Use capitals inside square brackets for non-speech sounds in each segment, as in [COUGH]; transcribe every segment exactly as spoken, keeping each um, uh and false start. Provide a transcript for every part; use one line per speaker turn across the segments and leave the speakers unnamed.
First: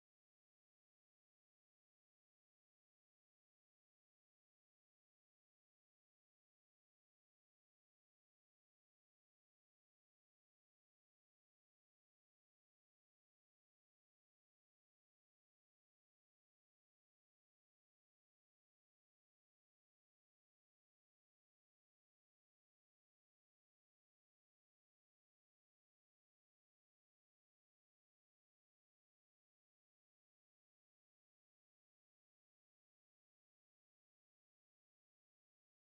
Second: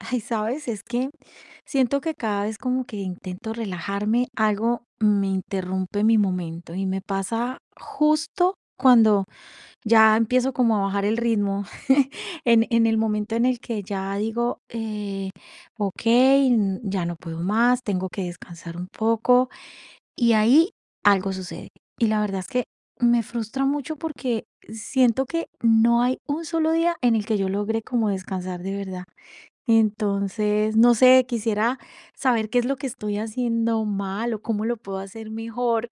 Ay, ¿sabes? Es que siento que cada vez como que intento relajarme, algo me interrumpe mi momento y me pasa justo cuando ya empiezo como a bajar el ritmo. [LAUGHS] en, en el momento en el que ya digo, eh, ok, n- ya no puedo más, tengo que descansar un poco y ahí algo sucede. Y la verdad es que me frustra mucho porque siento que no hay un solo día en el que yo logre como descansar de verdad. Entonces, no sé, quisiera saber qué es lo que estoy haciendo mal o cómo lo puedo hacer mejor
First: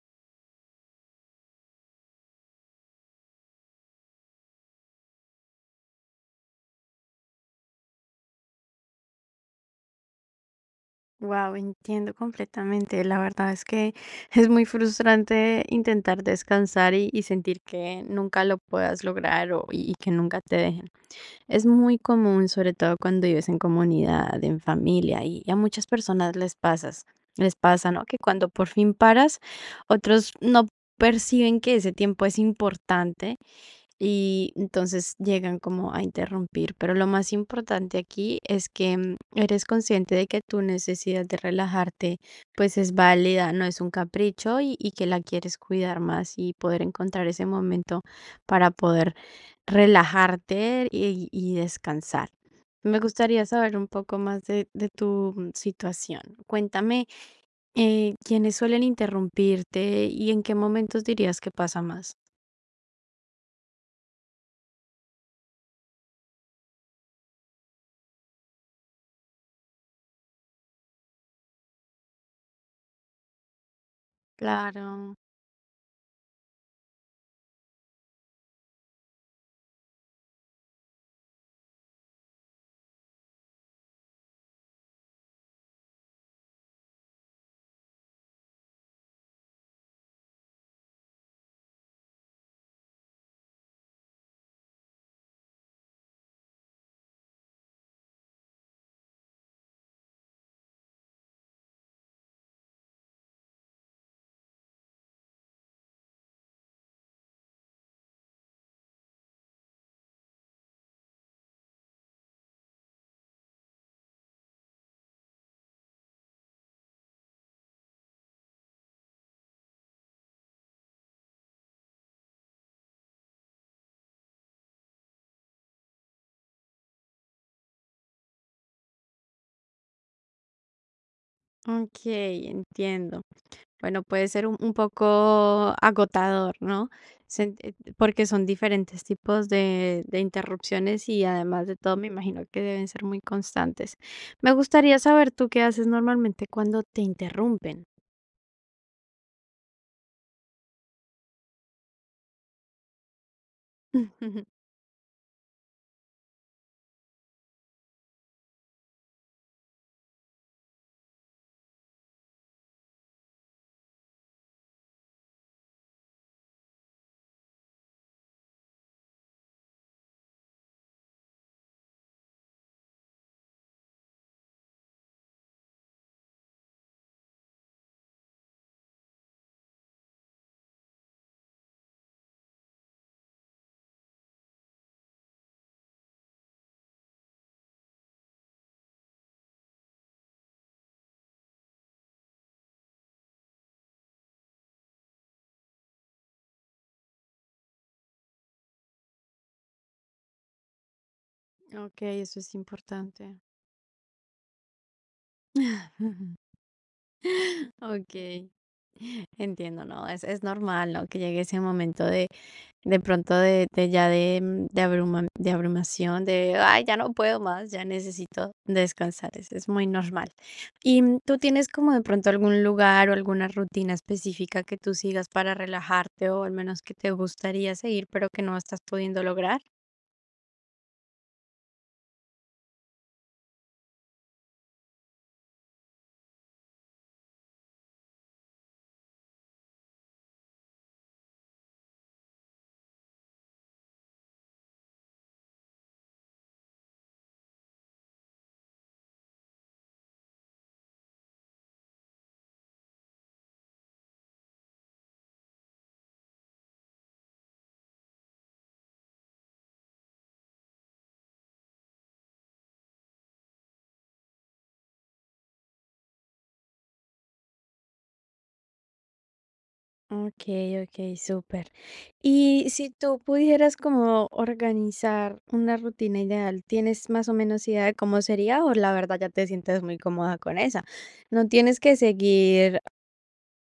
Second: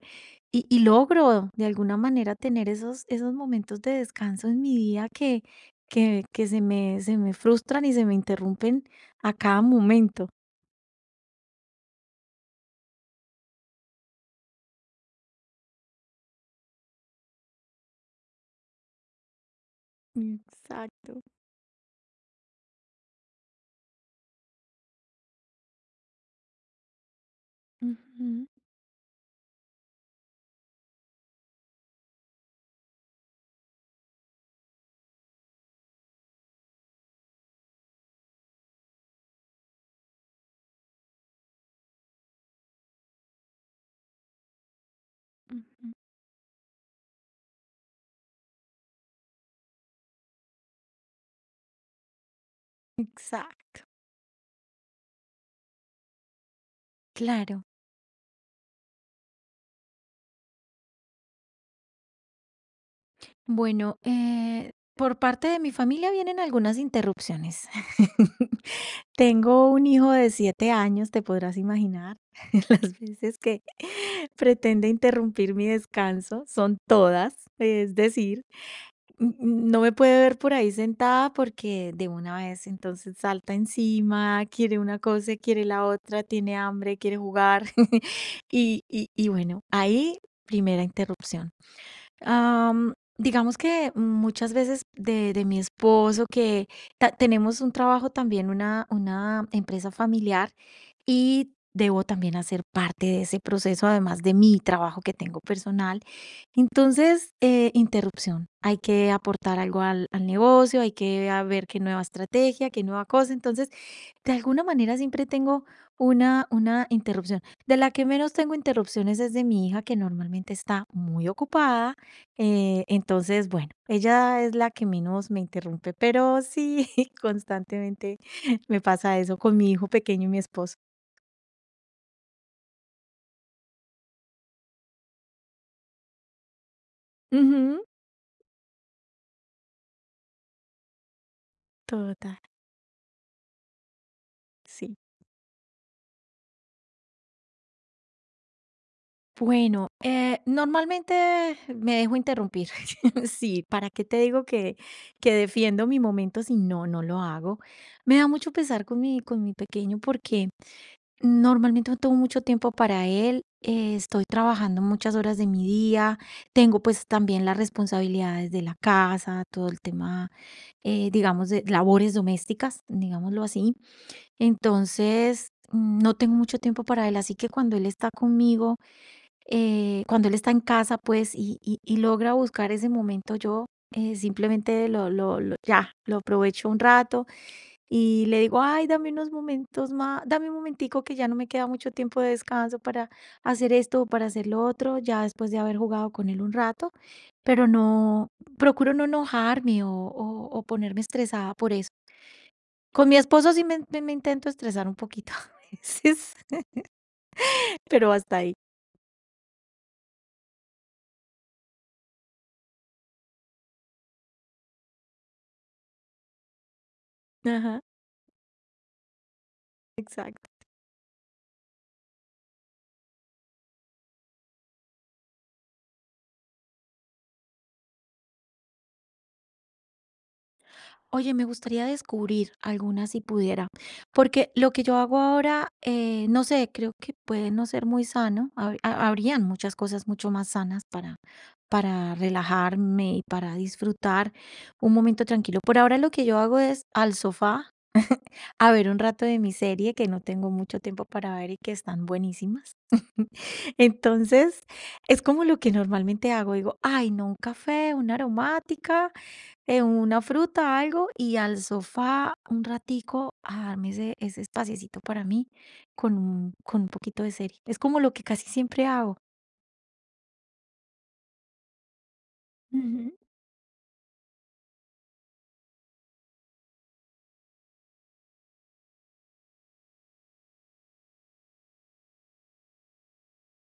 y, y logro de alguna manera tener esos, esos momentos de descanso en mi día que, que, que se me, se me frustran y se me interrumpen a cada momento.
Wow, entiendo completamente. La verdad es que [LAUGHS] es muy frustrante intentar descansar y, y sentir que nunca lo puedas lograr o, y, y que nunca te dejen.
Exacto.
Es muy común, sobre todo cuando vives en comunidad, en familia, y a muchas personas les pasas, les pasa, ¿no? Que
Ujú,
cuando por fin paras, otros no perciben que ese tiempo es importante y entonces llegan como a interrumpir, pero lo más importante aquí es que mm, eres consciente de que tu necesidad de relajarte pues es válida, no es un capricho y, y que la quieres
ujú.
cuidar más y poder encontrar ese momento para poder relajarte y, y descansar. Me gustaría saber
Exacto,
un poco más de, de tu mm, situación. Cuéntame,
claro.
eh, ¿quiénes suelen interrumpirte y en qué momentos dirías que pasa más?
Bueno, eh, por parte de mi familia vienen algunas interrupciones. [LAUGHS] Tengo un hijo de siete años, te podrás imaginar [LAUGHS] las veces que [LAUGHS] pretende
Claro.
interrumpir mi descanso, son todas, es decir, n- no me puede ver por ahí sentada porque de una vez entonces salta encima, quiere una cosa, quiere la otra, tiene hambre, quiere jugar. [LAUGHS] y, y y bueno, ahí primera interrupción. Am, digamos que muchas veces de, de mi esposo, que ta- tenemos un trabajo también, una, una empresa familiar, y debo también hacer parte de ese proceso, además de mi trabajo que tengo personal. Entonces, eh, interrupción. Hay que aportar algo al, al negocio, hay que a ver qué nueva estrategia, qué nueva cosa. Entonces, de alguna manera siempre tengo una, una interrupción. De la que menos tengo interrupciones es de mi hija, que normalmente está muy ocupada. Eh, entonces, bueno, ella es la que menos me interrumpe, pero sí, [LAUGHS] constantemente me pasa eso con mi hijo pequeño y mi esposo.
Ok, entiendo. Bueno, puede ser un, un poco agotador, ¿no? Sen- eh,
Ujú,
Porque son diferentes tipos de, de interrupciones y, además de todo, me
total,
imagino que deben ser muy constantes. Me
sí.
gustaría saber tú qué haces normalmente cuando te interrumpen.
Bueno, eh, normalmente me dejo interrumpir. [LAUGHS] Sí, ¿para qué te digo
[LAUGHS]
que, que defiendo mi momento si no, no lo hago? Me da mucho pesar con mi, con mi pequeño porque normalmente no tengo mucho tiempo para él. Eh, estoy trabajando muchas horas de mi día. Tengo pues también las responsabilidades de la casa, todo el tema eh, digamos, de labores domésticas, digámoslo así. Entonces, mm, no tengo mucho tiempo para él, así que cuando él está conmigo, eh, cuando él está en casa, pues, y, y- y logra buscar ese momento, yo eh, simplemente lo, lo, lo- ya, lo aprovecho un rato y le digo, ay, dame unos momentos más, dame un momentico que ya no me queda mucho tiempo de descanso para hacer esto o para hacer lo otro, ya después de haber jugado con él un rato, pero no, procuro no enojarme o, o- o ponerme estresada por eso.
Ok, eso es
Con mi
importante.
esposo sí me, me- me intento estresar un poquito [LAUGHS] a veces,
[LAUGHS]
pero
Ok,
hasta ahí.
entiendo, ¿no? Es, es normal, ¿no? Que llegue ese momento de De pronto de de ya de mm, de abruma de abrumación, de: "Ay, ya no puedo más,
Ajá,
ya necesito descansar". es es muy normal.
exacto.
Y, mm, ¿tú tienes como de pronto algún lugar o alguna rutina específica que tú sigas para relajarte, o al menos que te gustaría seguir pero que no estás pudiendo lograr?
Oye, me gustaría descubrir algunas si pudiera, porque lo que yo hago ahora, eh, no sé, creo que puede no ser muy sano. hab- ha- Habrían muchas cosas mucho más sanas para, para relajarme y para disfrutar un momento tranquilo. Por ahora lo que yo hago es al sofá a ver un rato de mi serie que no tengo mucho tiempo para ver y que están buenísimas. [LAUGHS] Entonces, es como lo que normalmente hago. Digo, ay, no, un café, una aromática en una fruta, algo, y al sofá un ratico a darme ese, ese espaciecito para mí con un, con un poquito de serie. Es como lo que casi siempre hago.
Okey, okey, súper. Y si
Ujú,
tú pudieras como organizar una rutina ideal, ¿tienes más o menos idea de cómo sería, o la verdad ya te sientes muy cómoda con esa? No tienes que seguir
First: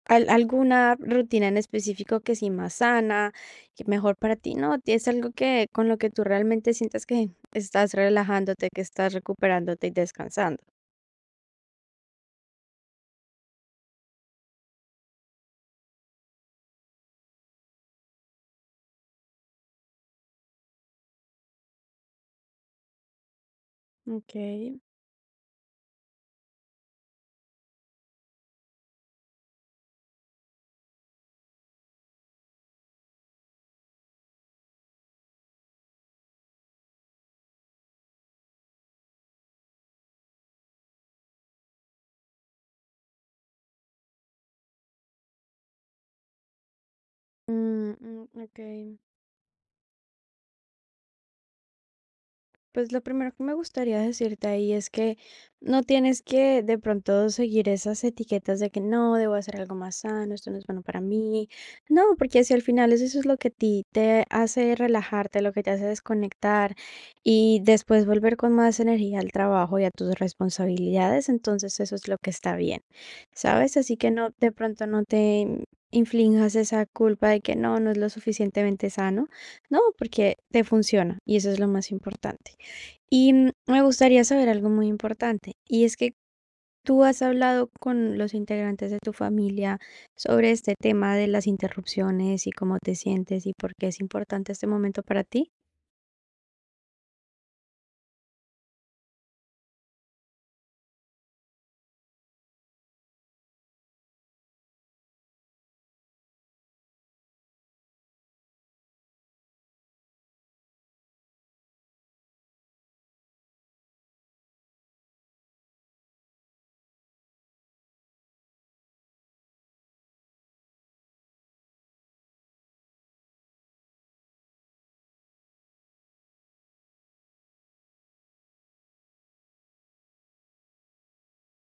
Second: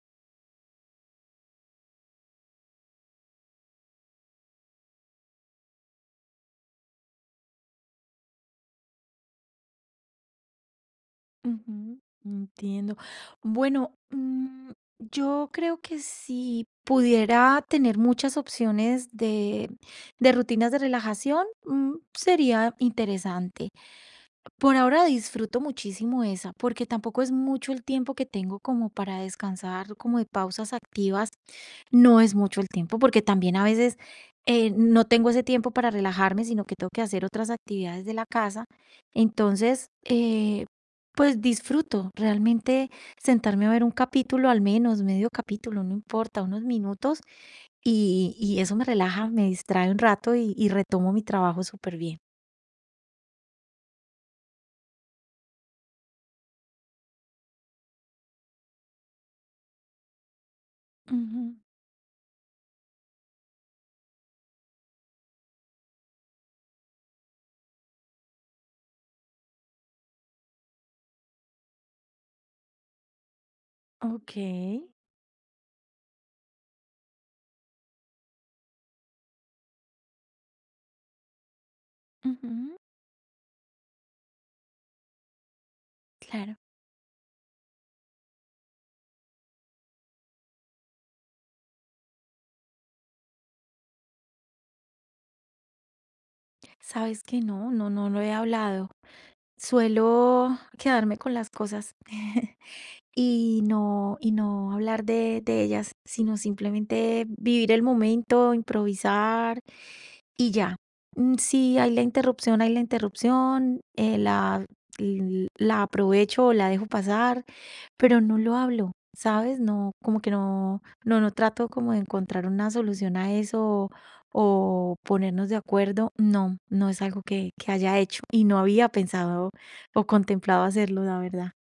¿Al ¿alguna rutina en específico que sí más sana, que mejor para ti? No, es algo que con lo que tú realmente sientas que estás relajándote, que estás recuperándote y descansando.
ujú, entiendo. Bueno, mm, yo creo que si pudiera tener muchas opciones de, de rutinas de relajación, mm, sería interesante. Por
Okey.
ahora disfruto muchísimo esa, porque tampoco es mucho el tiempo que tengo como para descansar, como de pausas activas, no es mucho el tiempo, porque también a veces eh, no tengo ese tiempo para relajarme, sino que tengo que hacer otras actividades de la casa. Entonces, eh, pues disfruto realmente sentarme a ver un capítulo, al menos medio capítulo, no importa, unos minutos,
Mm, mm,
y, y eso me
okey.
relaja, me distrae un rato y, y retomo mi trabajo súper bien.
Pues lo primero que me gustaría decirte ahí es que no tienes que de pronto seguir esas etiquetas de que no, debo hacer algo más sano, esto no es bueno para mí.
Ujú,
No, porque si al final eso es lo que a ti te hace relajarte, lo que te hace desconectar y después volver con más energía al trabajo y a tus responsabilidades, entonces eso es lo que está bien, ¿sabes? Así que no,
ok.
de pronto no te inflinjas esa culpa de que no, no es lo suficientemente sano. No, porque te funciona y eso es lo más importante.
Ujú,
Y, mm, me gustaría saber algo muy importante, y es que
claro.
tú has hablado con los integrantes de tu familia sobre este tema de las interrupciones y cómo te sientes y por qué es importante este momento para ti.
Sabes que no, no, no lo he hablado. Suelo quedarme con las cosas [LAUGHS] y no, y no hablar de, de ellas, sino simplemente vivir el momento, improvisar y ya. Mm, Si hay la interrupción, hay la interrupción, eh, la, l- la aprovecho o la dejo pasar. Pero no lo hablo, ¿sabes? No, como que no, no, no trato como de encontrar una solución a eso o ponernos de acuerdo. No, no es algo que, que haya hecho y no había pensado o contemplado hacerlo, la verdad.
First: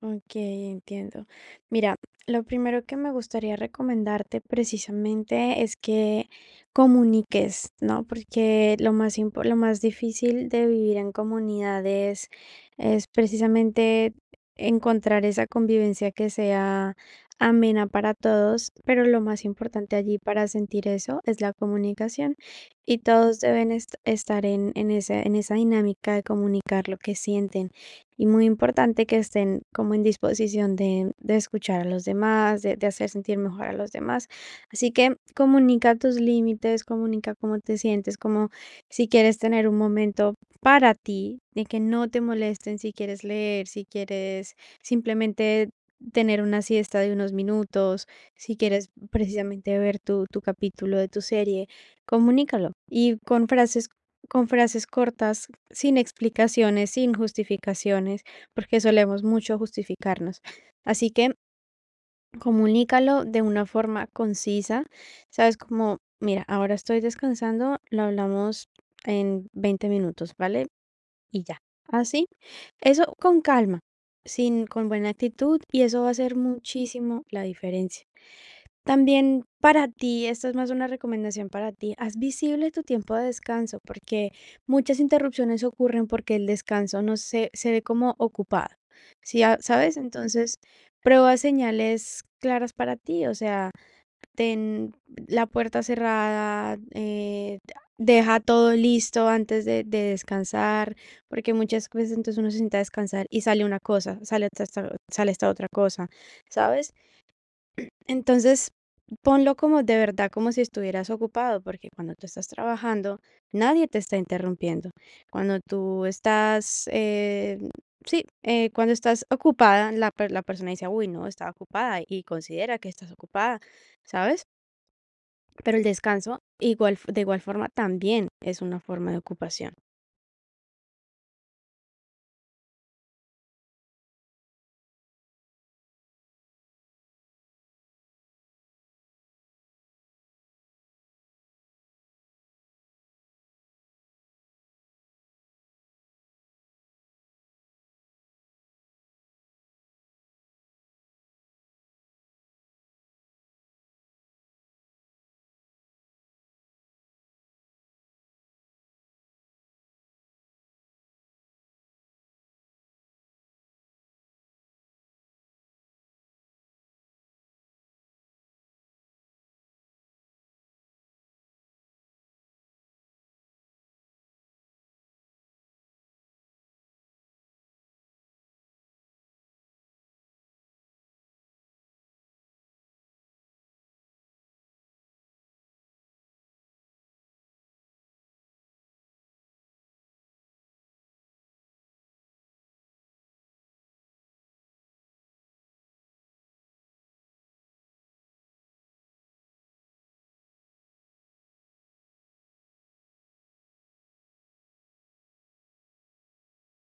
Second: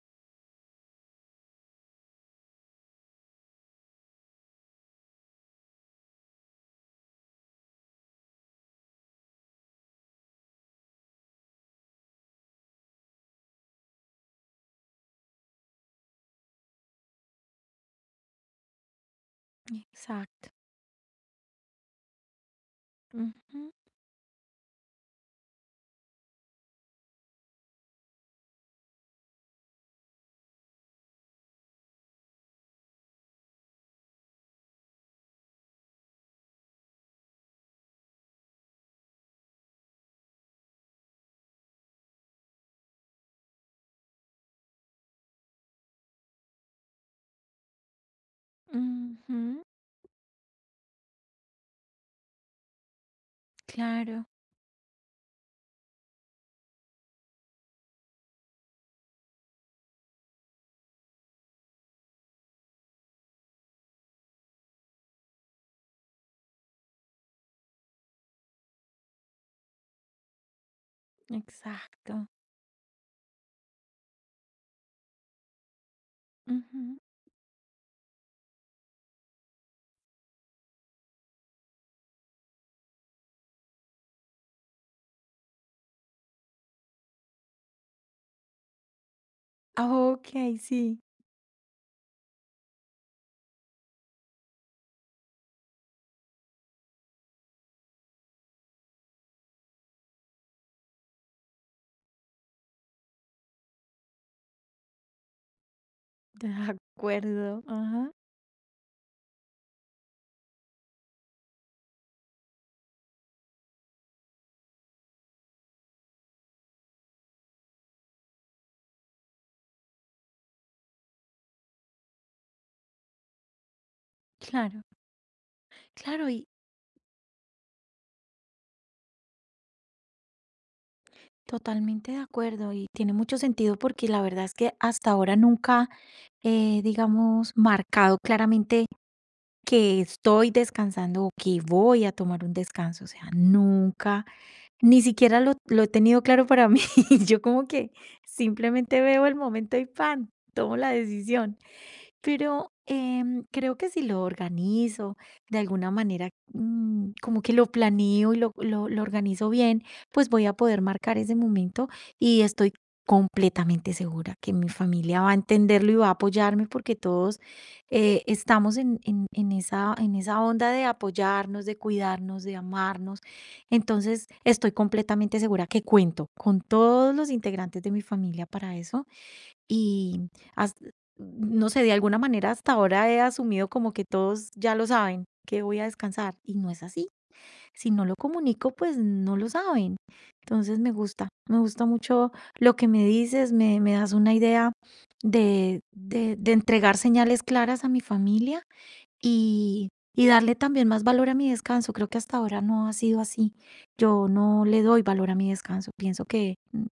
Ok, entiendo. Mira, lo primero que me gustaría recomendarte precisamente es que comuniques, ¿no? Porque lo más impo- lo más difícil de vivir en comunidades es precisamente encontrar esa convivencia que sea amena para todos, pero lo más importante allí para
Exacto.
sentir eso es la comunicación, y todos
Ujú,
deben est- estar en, en esa, en esa dinámica de comunicar lo que sienten. Y muy importante que estén como en disposición de de escuchar a los demás, de de hacer sentir mejor a los demás. Así que comunica tus límites, comunica cómo te sientes, como si quieres tener un momento para ti, de que no te molesten, si quieres leer, si quieres simplemente tener una siesta de unos minutos, si quieres
ujú,
precisamente ver tu tu capítulo de tu serie, comunícalo. Y con frases,
claro,
con frases cortas, sin explicaciones, sin justificaciones, porque solemos mucho justificarnos. Así que comunícalo de una forma concisa, ¿sabes? Como, mira, ahora estoy descansando, lo hablamos en veinte minutos, ¿vale? Y ya. Así,
exacto.
eso con calma, sin, con buena actitud, y eso va a hacer
Ujú.
muchísimo la diferencia. También para ti, esta es más una recomendación para ti: haz visible tu tiempo de descanso, porque muchas interrupciones ocurren porque el descanso no se, se ve como ocupado. ¿Sí? ah,
Ah,
¿Sabes?
ok,
Entonces,
sí,
prueba señales claras para ti, o sea, ten la puerta cerrada, eh, deja todo listo antes de, de descansar, porque muchas veces entonces uno se sienta a descansar y sale una cosa, sale esta, esta- sale esta otra cosa,
de
¿sabes?
acuerdo. Ajá.
Entonces, ponlo como de verdad, como si estuvieras ocupado, porque cuando tú estás trabajando, nadie te está interrumpiendo. Cuando tú estás, eh, sí, eh, cuando estás ocupada, la, per- la persona dice, uy, no, está ocupada y considera que estás ocupada, ¿sabes?
Claro,
Pero el
claro,
descanso,
y,
igual, f- de igual forma, también es una forma de ocupación.
totalmente de acuerdo y tiene mucho sentido porque la verdad es que hasta ahora nunca he, digamos, marcado claramente que estoy descansando o que voy a tomar un descanso. O sea, nunca, ni siquiera lo, lo he tenido claro para mí. [LAUGHS] Yo como que simplemente veo el momento y pan, tomo la decisión. Pero, em, creo que si lo organizo de alguna manera, mm, como que lo planeo y lo lo lo organizo bien, pues voy a poder marcar ese momento y estoy completamente segura que mi familia va a entenderlo y va a apoyarme porque todos, eh, estamos en en en esa en esa onda de apoyarnos, de cuidarnos, de amarnos. Entonces, estoy completamente segura que cuento con todos los integrantes de mi familia para eso. Y has- no sé, de alguna manera hasta ahora he asumido como que todos ya lo saben, que voy a descansar. Y no es así. Si no lo comunico, pues no lo saben. Entonces me gusta, me gusta mucho lo que me dices, me, me das una idea de, de, de entregar señales claras a mi familia y, y darle también más valor a mi descanso. Creo que hasta ahora no ha sido así. Yo no le doy valor a mi descanso. Pienso que mm,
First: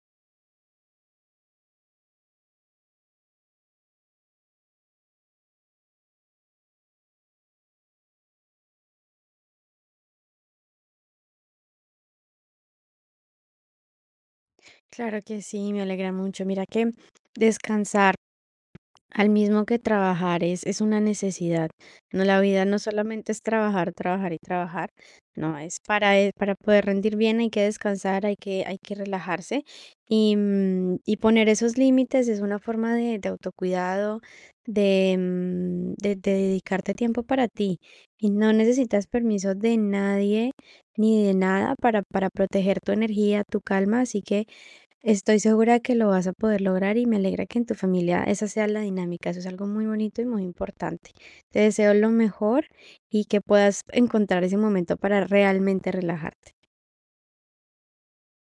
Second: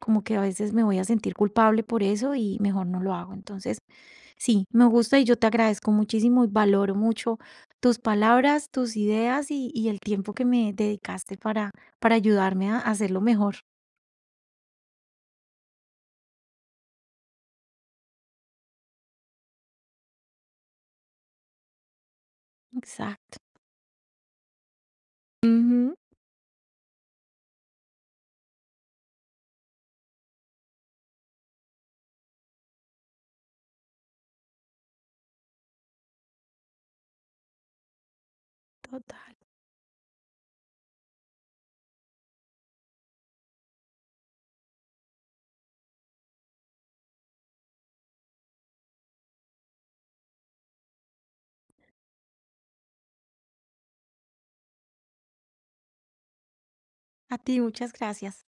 como que a veces me voy a sentir culpable por eso y mejor no lo hago. Entonces, sí, me gusta y yo te agradezco muchísimo y valoro mucho tus palabras, tus ideas y, y el tiempo que me dedicaste para, para ayudarme a hacerlo mejor.
Claro que sí, me alegra mucho. Mira que descansar al mismo que trabajar es, es una necesidad. No, la vida no solamente
Exacto.
es trabajar, trabajar y trabajar. No, es
Ujú.
para, eh, para poder rendir bien hay que descansar, hay que, hay que relajarse y, mm, y poner esos límites es una forma de, de autocuidado, de, mm, de, de dedicarte tiempo para ti. Y no necesitas
Total.
permiso de nadie ni de nada para, para proteger tu energía, tu calma. Así que estoy segura que lo vas a poder lograr y me alegra que en tu familia esa sea la dinámica. Eso es algo muy bonito y muy importante. Te deseo lo mejor y que puedas encontrar ese momento para realmente relajarte.
A ti, muchas gracias.